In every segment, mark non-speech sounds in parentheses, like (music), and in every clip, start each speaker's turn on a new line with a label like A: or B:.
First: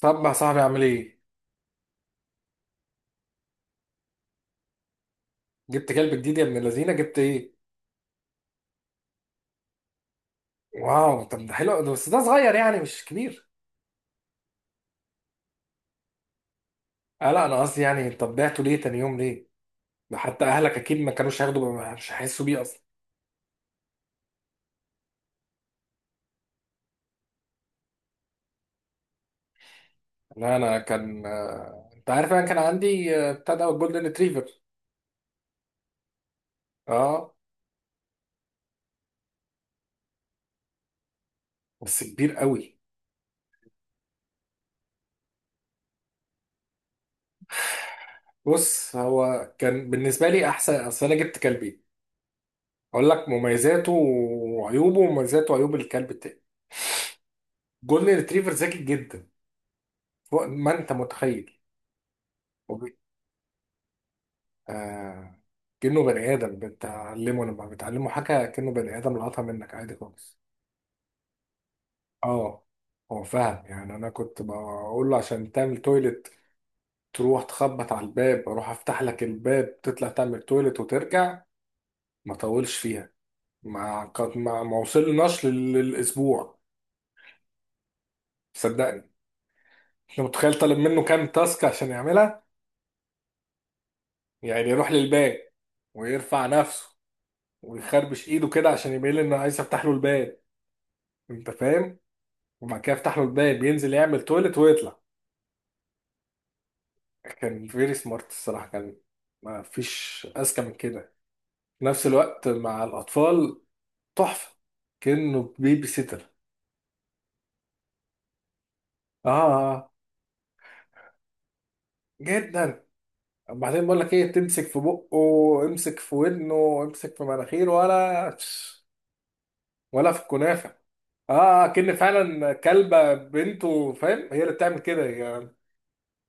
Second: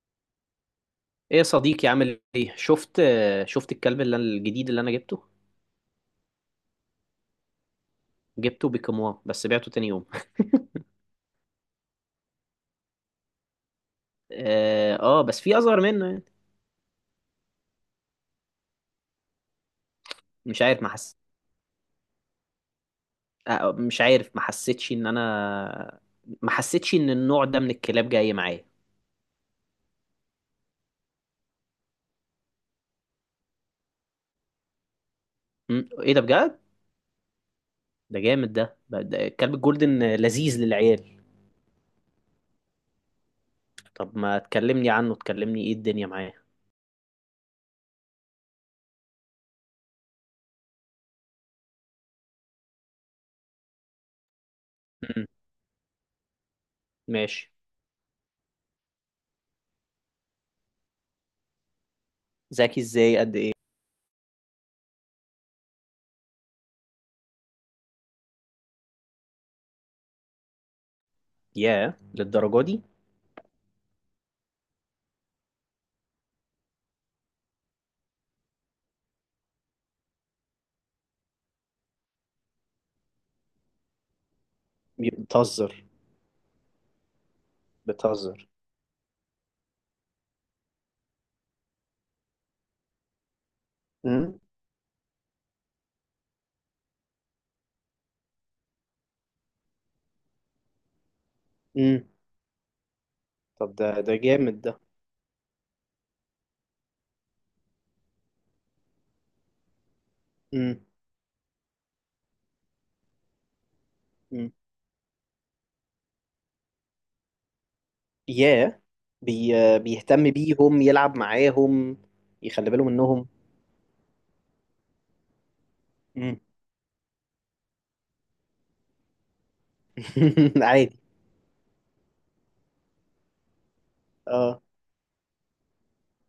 A: طب يا صاحبي اعمل ايه؟
B: ايه يا صديقي، عامل ايه؟ شفت الكلب الجديد اللي انا جبته
A: جبت كلب جديد يا ابن اللذينه، جبت ايه؟
B: جبته بكمواه، بس بعته تاني يوم. (laughs)
A: واو، طب ده حلو بس ده صغير، يعني مش كبير.
B: اه، آه، بس في اصغر منه يعني.
A: آه، لا، انا قصدي يعني، طب بعته ليه تاني يوم، ليه؟ ده حتى
B: مش
A: اهلك
B: عارف ما
A: اكيد ما
B: حس...
A: كانوش هياخدوا مش هيحسوا بيه اصلا.
B: مش عارف ما حسيتش ان النوع ده من الكلاب جاي معايا.
A: لا، انا كان، انت عارف انا كان عندي، بتاع ده جولدن ريتريفر.
B: مم، ايه ده بجد؟
A: اه.
B: ده جامد، ده ده الكلب الجولدن لذيذ للعيال.
A: بس كبير قوي.
B: طب ما تكلمني عنه، تكلمني ايه الدنيا معاه؟
A: بص، هو كان بالنسبه لي احسن، اصل انا جبت كلبين، اقول لك مميزاته وعيوبه
B: مم،
A: ومميزاته وعيوب الكلب التاني.
B: ماشي.
A: جولدن ريتريفر ذكي جدا، فوق ما انت متخيل.
B: ذكي ازاي؟ قد ايه؟
A: آه. كأنه بني آدم، بتعلمه لما بتعلمه حاجة كأنه بني آدم لقطها منك عادي خالص.
B: ياه، للدرجة
A: اه.
B: دي؟
A: هو فاهم، يعني أنا كنت بقول له عشان تعمل تويلت، تروح تخبط على الباب، أروح أفتح لك الباب، تطلع تعمل تويلت وترجع، ما طولش فيها. ما قد ما وصلناش
B: بتهزر،
A: للأسبوع.
B: بتهزر!
A: صدقني. أنت متخيل طالب منه كام تاسك عشان يعملها؟
B: امم.
A: يعني يروح للباب، ويرفع نفسه، ويخربش إيده كده عشان يبين لي إنه عايز أفتح له الباب، أنت فاهم، وبعد كده يفتح له الباب،
B: طب، ده
A: ينزل
B: ده
A: يعمل تويلت
B: جامد ده.
A: ويطلع. كان فيري سمارت الصراحة، كان ما فيش أذكى من
B: امم.
A: كده. في نفس الوقت مع الأطفال
B: امم.
A: تحفة، كأنه بيبي سيتر.
B: ياه.
A: آه،
B: بي
A: آه، آه،
B: بيهتم بيهم، يلعب معاهم. يخلي
A: جدا.
B: باله منهم.
A: وبعدين بقول لك إيه، تمسك في بقه، امسك في
B: امم.
A: ودنه، امسك في مناخيره، ولا (sniffs) ولا في
B: (laughs)
A: الكنافة.
B: عادي.
A: آه، آه، آه، كأن فعلا كلبة بنته، فاهم، هي اللي
B: اه.
A: بتعمل كده يعني.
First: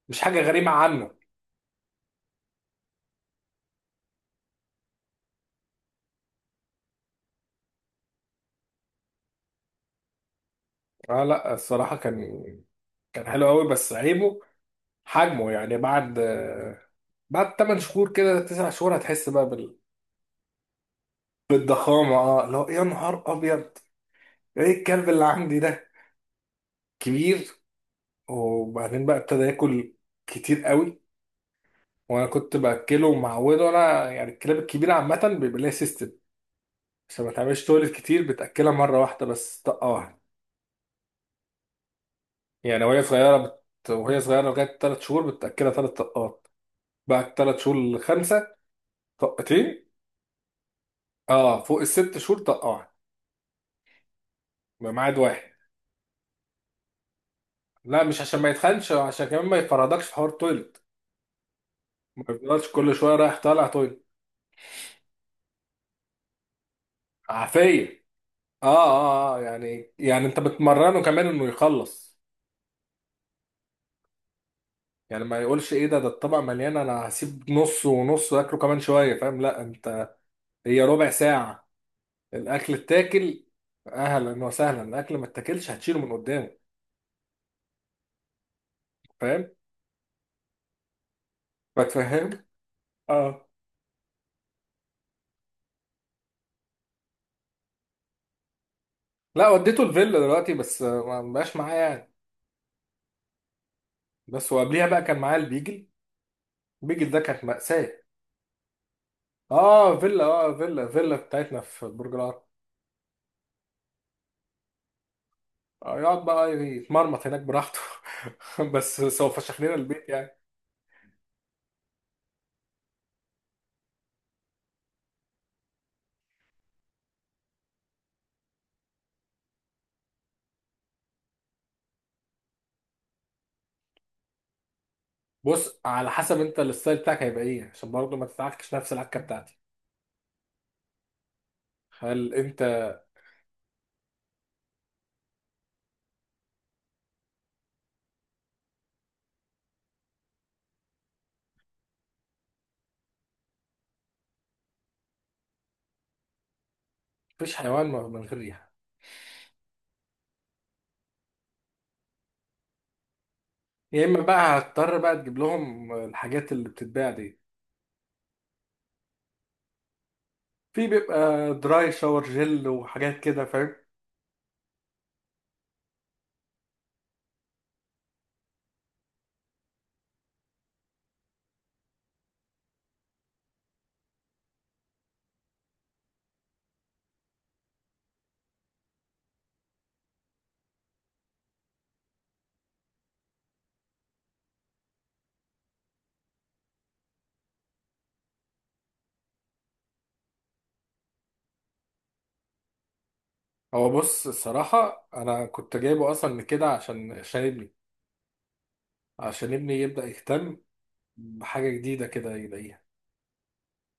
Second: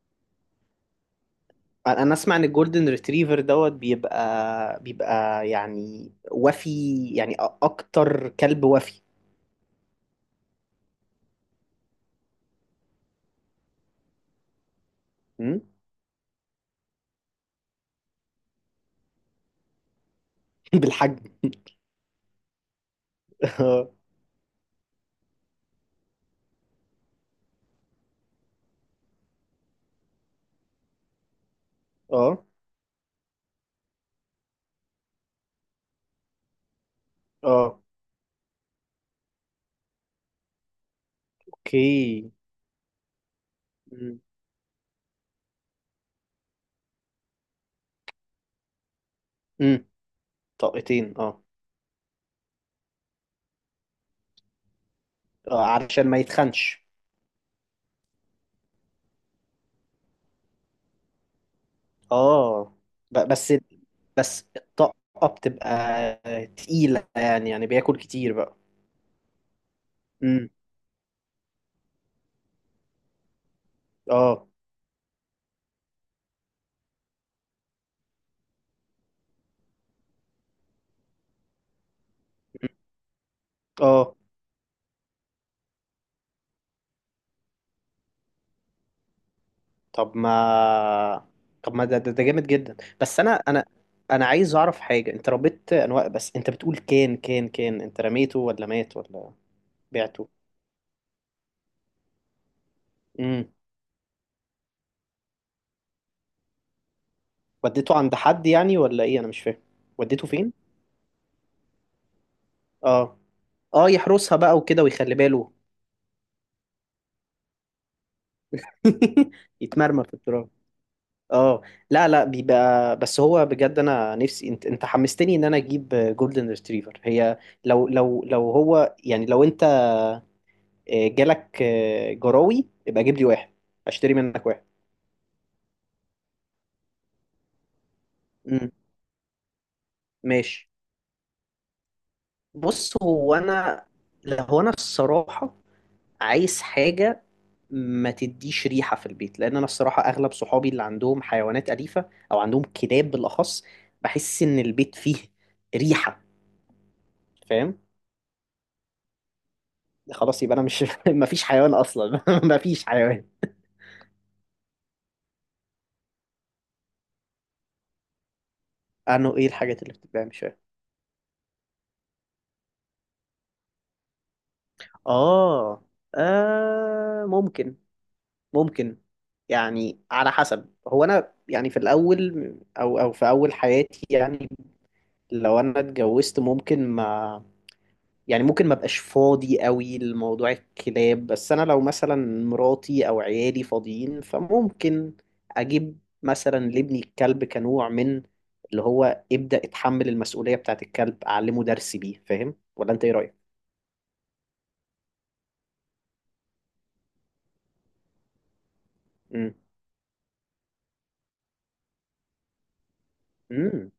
A: مش حاجة غريبة عنه.
B: انا اسمع ان الجولدن ريتريفر دوت بيبقى يعني وفي، يعني أ- اكتر كلب وفي.
A: آه، لا، الصراحة كان، كان حلو قوي، بس عيبه حجمه
B: امم.
A: يعني. بعد 8 شهور كده، 9 شهور، هتحس بقى
B: (laughs) بالحجم.
A: بالضخامة. اه، لو، يا نهار ابيض.
B: اه،
A: ايه الكلب اللي عندي ده، كبير. وبعدين بقى ابتدى ياكل كتير قوي. وانا
B: اه،
A: كنت باكله ومعوده، انا يعني الكلاب الكبيرة عامة بيبقى ليها سيستم عشان ما تعملش
B: اه،
A: تولد كتير، بتاكلها مرة واحدة بس، طقة واحدة.
B: اوكي.
A: يعني
B: امم،
A: وهي صغيرة لغاية 3 شهور بتاكلها 3 طقات. بعد 3 شهور لـ5،
B: امم.
A: طقتين.
B: طاقتين، اه.
A: اه. فوق الـ6 شهور طقة واحدة، بميعاد واحد.
B: آه، علشان ما يتخنش.
A: لا، مش عشان ما يتخنش، عشان كمان ما يفرضكش في حوار تويلت، ما يفضلش
B: اه،
A: كل شويه
B: ب-
A: رايح
B: بس
A: طالع تويلت.
B: بس الطاقة بتبقى تقيلة، يعني بياكل
A: عافيه.
B: كتير بقى.
A: اه يعني انت
B: امم،
A: بتمرنه كمان انه يخلص،
B: اه،
A: يعني ما يقولش ايه ده الطبق مليان انا هسيب نص ونص واكله كمان شويه، فاهم؟ لا انت، هي ربع ساعه،
B: امم،
A: الاكل اتاكل.
B: اه.
A: اهلا وسهلا. الاكل ما اتاكلش، هتشيله من قدامه، فاهم.
B: طب ما طب ما ده
A: بتفهم.
B: جامد جدا، بس انا
A: اه.
B: انا انا عايز اعرف حاجة. انت ربيت انواع، بس انت بتقول كان انت رميته ولا مات ولا
A: لا، وديته الفيلا
B: بعته.
A: دلوقتي، بس، ما بقاش معايا يعني.
B: امم.
A: بس وقبليها بقى كان معايا البيجل. البيجل ده كانت مأساة.
B: وديته عند حد يعني ولا ايه؟ انا مش فاهم.
A: اه فيلا،
B: وديته فين؟
A: اه فيلا، فيلا بتاعتنا في برج العرب.
B: اه، اه، يحرسها بقى وكده، ويخلي باله.
A: آه، يقعد بقى يتمرمط هناك براحته، (laughs) بس سوف فشخ
B: (laughs)
A: لنا
B: يتمرمى
A: البيت
B: في
A: يعني.
B: التراب، اه. لا، لا، بيبقى، بس هو بجد انا نفسي، انت حمستني ان انا اجيب جولدن ريتريفر. هي لو هو يعني، لو انت جالك جراوي يبقى جيب لي واحد، اشتري منك واحد.
A: بص، على حسب انت الستايل بتاعك هيبقى ايه، عشان برضه ما
B: امم،
A: تتعكش نفس العكه بتاعتي.
B: ماشي.
A: هل
B: بص،
A: انت،
B: هو انا الصراحة عايز حاجة ما تديش ريحة في البيت، لان انا الصراحة اغلب صحابي اللي عندهم حيوانات أليفة او عندهم كلاب بالاخص، بحس ان البيت فيه ريحة.
A: مفيش
B: فاهم.
A: حيوان من غير ريحه.
B: خلاص، يبقى انا مش (laughs) مفيش حيوان اصلا. (laughs) مفيش حيوان.
A: يا اما بقى هتضطر بقى تجيب لهم الحاجات اللي بتتباع دي.
B: عنه؟ ايه الحاجات اللي بتتباع؟ مش فاهم.
A: في بيبقى دراي شاور جل وحاجات كده، فاهم.
B: آه. اه، ممكن، ممكن. يعني على حسب، هو انا يعني في الاول او في اول حياتي يعني، لو انا اتجوزت ممكن ما. يعني ممكن ما بقاش فاضي قوي لموضوع الكلاب، بس انا لو مثلا مراتي او عيالي فاضيين، فممكن اجيب مثلا لابني الكلب كنوع من اللي هو ابدأ اتحمل المسؤولية بتاعت الكلب، اعلمه درس بيه. فاهم، ولا انت ايه رأيك؟
A: هو بص، الصراحه انا كنت جايبه اصلا من كده، عشان ابني عشان
B: امم،
A: ابني يبدا يهتم بحاجه جديده كده يلاقيها،
B: امم.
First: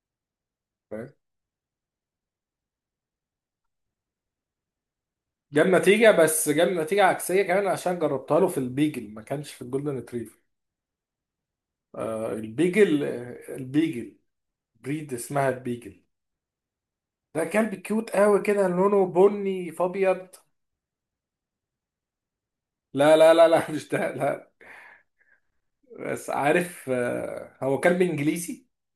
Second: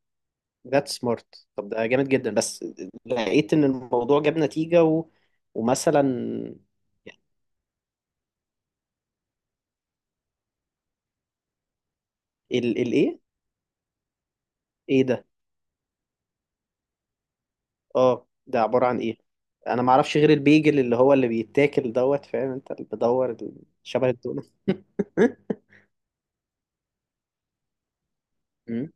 B: ذات
A: فاهم؟
B: سمارت. طب ده جامد جدا، بس لقيت ان الموضوع جاب نتيجة
A: جاب
B: ومثلا
A: نتيجة، بس جاب نتيجة عكسية كمان، عشان جربتها له في البيجل، ما كانش في الجولدن ريتريفر. آه
B: الايه؟
A: البيجل،
B: ايه؟ إيه
A: بريد
B: ده؟
A: اسمها البيجل. ده كلب كيوت
B: اه،
A: قوي
B: ده
A: كده،
B: عبارة عن
A: لونه
B: ايه؟
A: بني
B: انا
A: في
B: ما اعرفش
A: ابيض.
B: غير البيجل اللي هو اللي بيتاكل، دوت فاهم انت؟ اللي
A: لا
B: بدور
A: لا لا لا، مش
B: شبه
A: ده
B: الدونة.
A: لا.
B: (laughs)
A: بس عارف، آه، هو كلب انجليزي،
B: أمم،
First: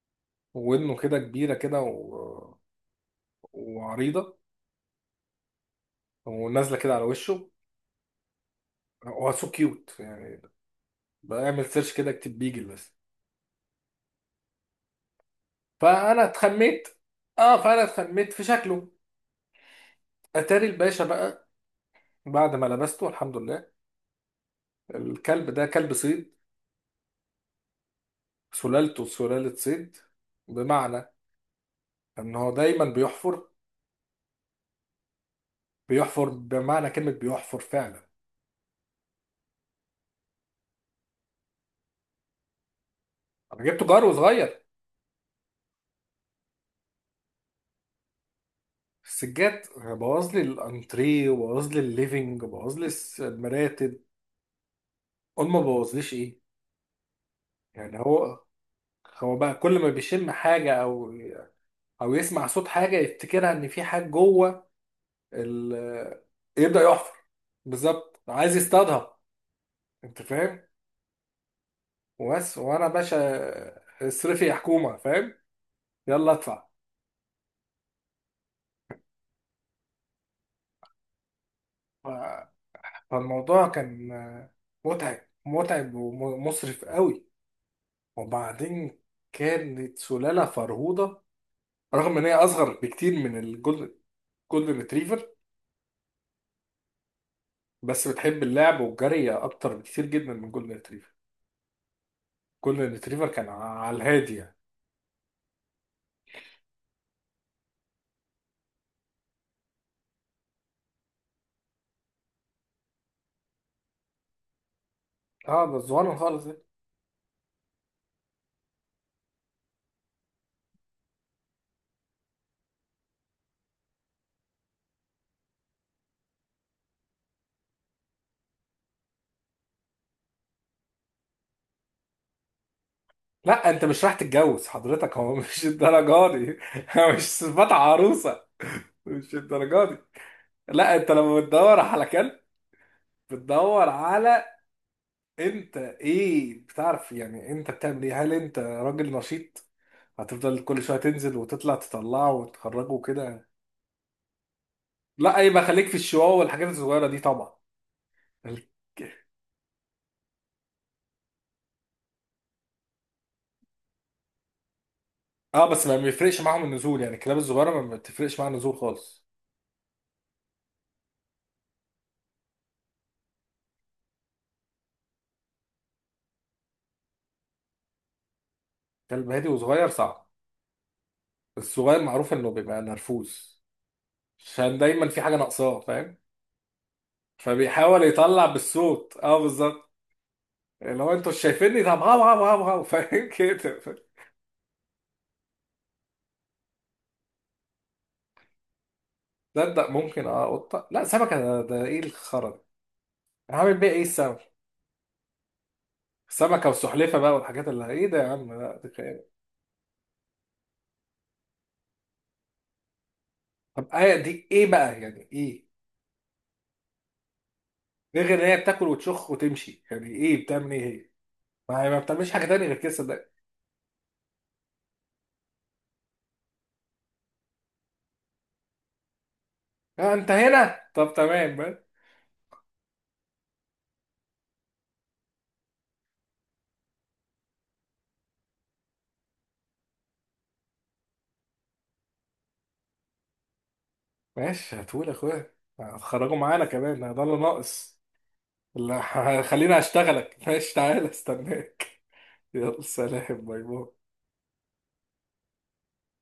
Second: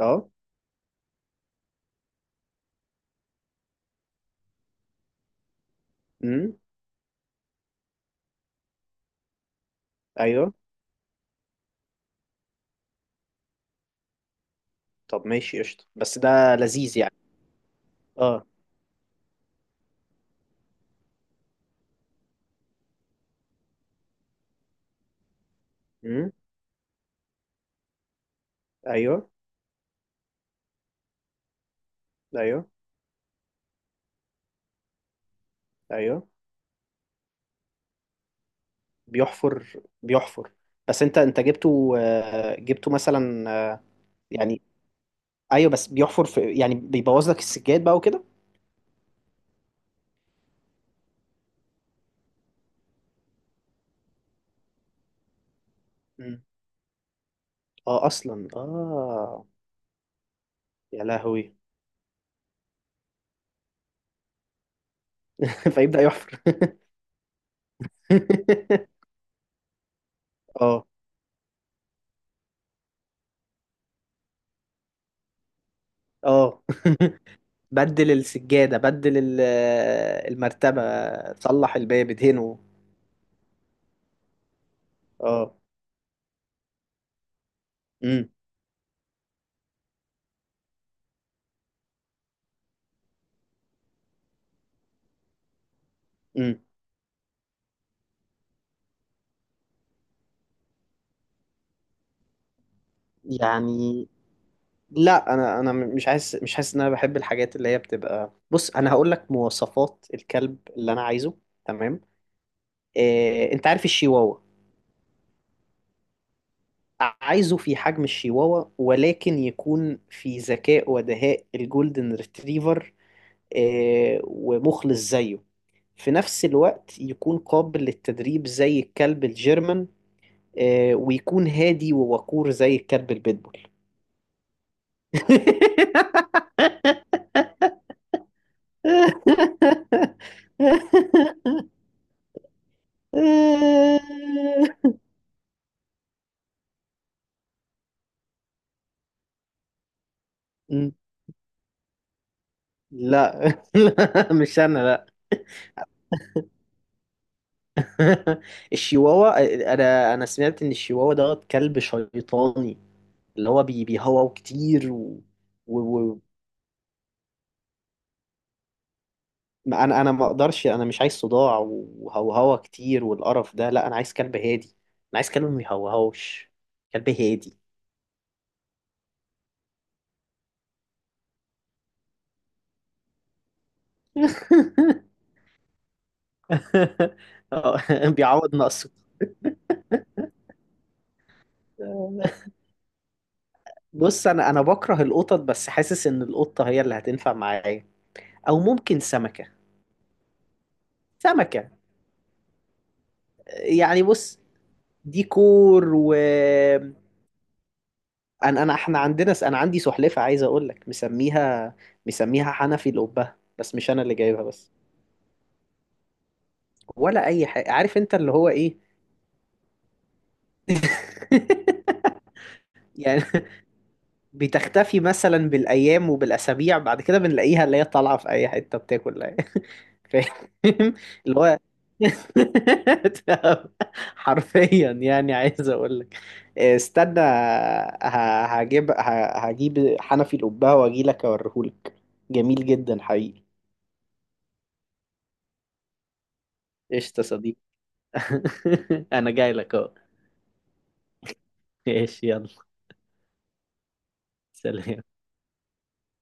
B: اه،
A: ودنه كده كبيرة كده و... وعريضة
B: امم،
A: ونازلة كده على وشه، هو سو كيوت يعني.
B: ايوه.
A: بعمل سيرش كده، اكتب بيجل بس.
B: طب ماشي، قشطة، بس
A: فأنا
B: ده
A: اتخميت.
B: لذيذ يعني.
A: اه. فأنا اتخميت في
B: اه،
A: شكله. اتاري الباشا بقى، بعد ما لبسته الحمد لله، الكلب ده كلب
B: امم،
A: صيد، سلالته
B: ايوه،
A: سلالة صيد، بمعنى ان هو
B: ايوه،
A: دايما بيحفر. بيحفر
B: ايوه.
A: بمعنى كلمة بيحفر فعلا.
B: بيحفر، بيحفر. بس انت جبته، جبته مثلا،
A: انا جبته جار
B: يعني،
A: وصغير.
B: ايوه، بس بيحفر في، يعني بيبوظ لك السجاد بقى وكده.
A: السجاد بوظ لي الانتريه وبوظ لي الليفينج وبوظ لي المراتب. قول ما بوظليش ايه.
B: مم.
A: يعني
B: اه،
A: هو
B: اصلا،
A: هو
B: اه.
A: بقى كل ما بيشم حاجة،
B: يا
A: او
B: لهوي!
A: او يسمع صوت حاجة، يفتكرها ان في حاجة جوه
B: (laughs) فيبدأ
A: ال...
B: يحفر.
A: يبدأ يحفر. بالظبط، عايز
B: (laughs)
A: يصطادها. انت فاهم.
B: اه،
A: وبس. وانا باشا اصرفي يا حكومه، فاهم، يلا
B: اه.
A: ادفع.
B: (laughs) بدل السجادة، بدل المرتبة، صلح
A: ف-
B: الباب، ادهنه.
A: فالموضوع كان متعب.
B: اه،
A: متعب ومصرف قوي.
B: امم،
A: وبعدين، كانت سلاله فرهوده، رغم ان هي اصغر بكتير من الجولدن، جولدن ريتريفر،
B: امم.
A: بس بتحب اللعب والجري اكتر بكتير جدا من جولدن ريتريفر. جولدن ريتريفر كان على
B: يعني
A: الهادي يعني.
B: لا، انا مش حاسس ان انا بحب الحاجات اللي هي بتبقى. بص، انا هقول لك مواصفات الكلب اللي انا عايزه. تمام؟ إيه، انت عارف الشيواوا؟
A: اه، بس صغير خالص يعني.
B: عايزه في حجم الشيواوا، ولكن يكون في ذكاء ودهاء الجولدن ريتريفر، ومخلص زيه، في نفس الوقت يكون قابل للتدريب زي الكلب الجيرمان، ويكون هادي ووقور زي الكلب البيتبول.
A: لا، انت مش رايح تتجوز حضرتك، هو مش
B: (laughs)
A: الدرجه دي. (laughs) مش صفات عروسه، مش الدرجات. لا، انت لما بتدور على كلب، بتدور على انت ايه، بتعرف يعني، انت بتعمل ايه، هل انت راجل نشيط هتفضل كل شويه تنزل وتطلع، تطلعه وتخرجه
B: لا،
A: وكده؟
B: (laughs) لا، مش انا، لا.
A: لا، يبقى خليك في الشواء والحاجات الصغيره دي طبعا.
B: (laughs)
A: ال-
B: الشيواوا، انا سمعت ان الشيواوا ده كلب شيطاني، اللي هو بيهوهو كتير
A: اه، بس ما
B: و...
A: بيفرقش معاهم النزول، يعني الكلاب الصغيره ما بتفرقش معاها النزول خالص.
B: ما انا ما اقدرش. انا مش عايز صداع وهوهوة كتير والقرف ده، لا، انا عايز كلب هادي، انا عايز كلب ما بيهوهوش. كلب هادي.
A: كلب هادي وصغير صعب. الصغير معروف انه بيبقى نرفوز، عشان
B: (laughs)
A: دايما في حاجه ناقصاه، فاهم، فبيحاول
B: آه،
A: يطلع
B: بيعوض نقصه.
A: بالصوت. اه بالظبط. اللي هو انتوا شايفيني، طب، هاو هاو هاو هاو. (laughs) فاهم كده.
B: بص، انا بكره القطط، بس حاسس ان القطه هي اللي هتنفع معايا، او ممكن سمكه.
A: تصدق ممكن، اه قطه، لا سمكه، ده,
B: سمكه،
A: ده ايه الخرا. انا هعمل بيها ايه
B: يعني بص،
A: السمكه.
B: ديكور و
A: سمكه وسحلفه بقى والحاجات اللي ايه، ده يا عم،
B: انا
A: لا دي
B: احنا
A: خيال.
B: عندنا، انا عندي سلحفاه، عايز اقول لك مسميها حنفي، لقبها، بس
A: طب
B: مش انا اللي
A: هي
B: جايبها
A: دي ايه
B: بس
A: بقى يعني، ايه
B: ولا اي حاجه. عارف انت
A: ده
B: اللي
A: غير
B: هو
A: ان هي
B: ايه؟
A: بتاكل وتشخ وتمشي، يعني ايه بتعمل ايه هي؟ ما هي ما
B: (laughs)
A: بتعملش حاجه تانية غير كده،
B: يعني
A: صدق.
B: بتختفي مثلا بالايام وبالاسابيع، بعد كده بنلاقيها اللي هي طالعه في اي حته بتاكل. (laughs)
A: اه، انت
B: فاهم،
A: هنا، طب
B: اللي
A: تمام
B: هو،
A: بقى.
B: (laughs) حرفيا يعني، عايز اقول لك استنى، هجيب حنفي القبه واجي لك اوريهولك. جميل جدا، حقيقي.
A: ماشي، هتقول يا اخويا هتخرجوا معانا كمان،
B: قشطة
A: ده
B: يا
A: اللي
B: صديقي.
A: ناقص.
B: (laughs) انا
A: لا، (laughs)
B: جاي لك
A: خليني
B: اهو.
A: اشتغلك، ماشي، تعالى استناك.
B: ايش، يلا،
A: (laughs) يلا، سلام، باي باي.
B: سلام.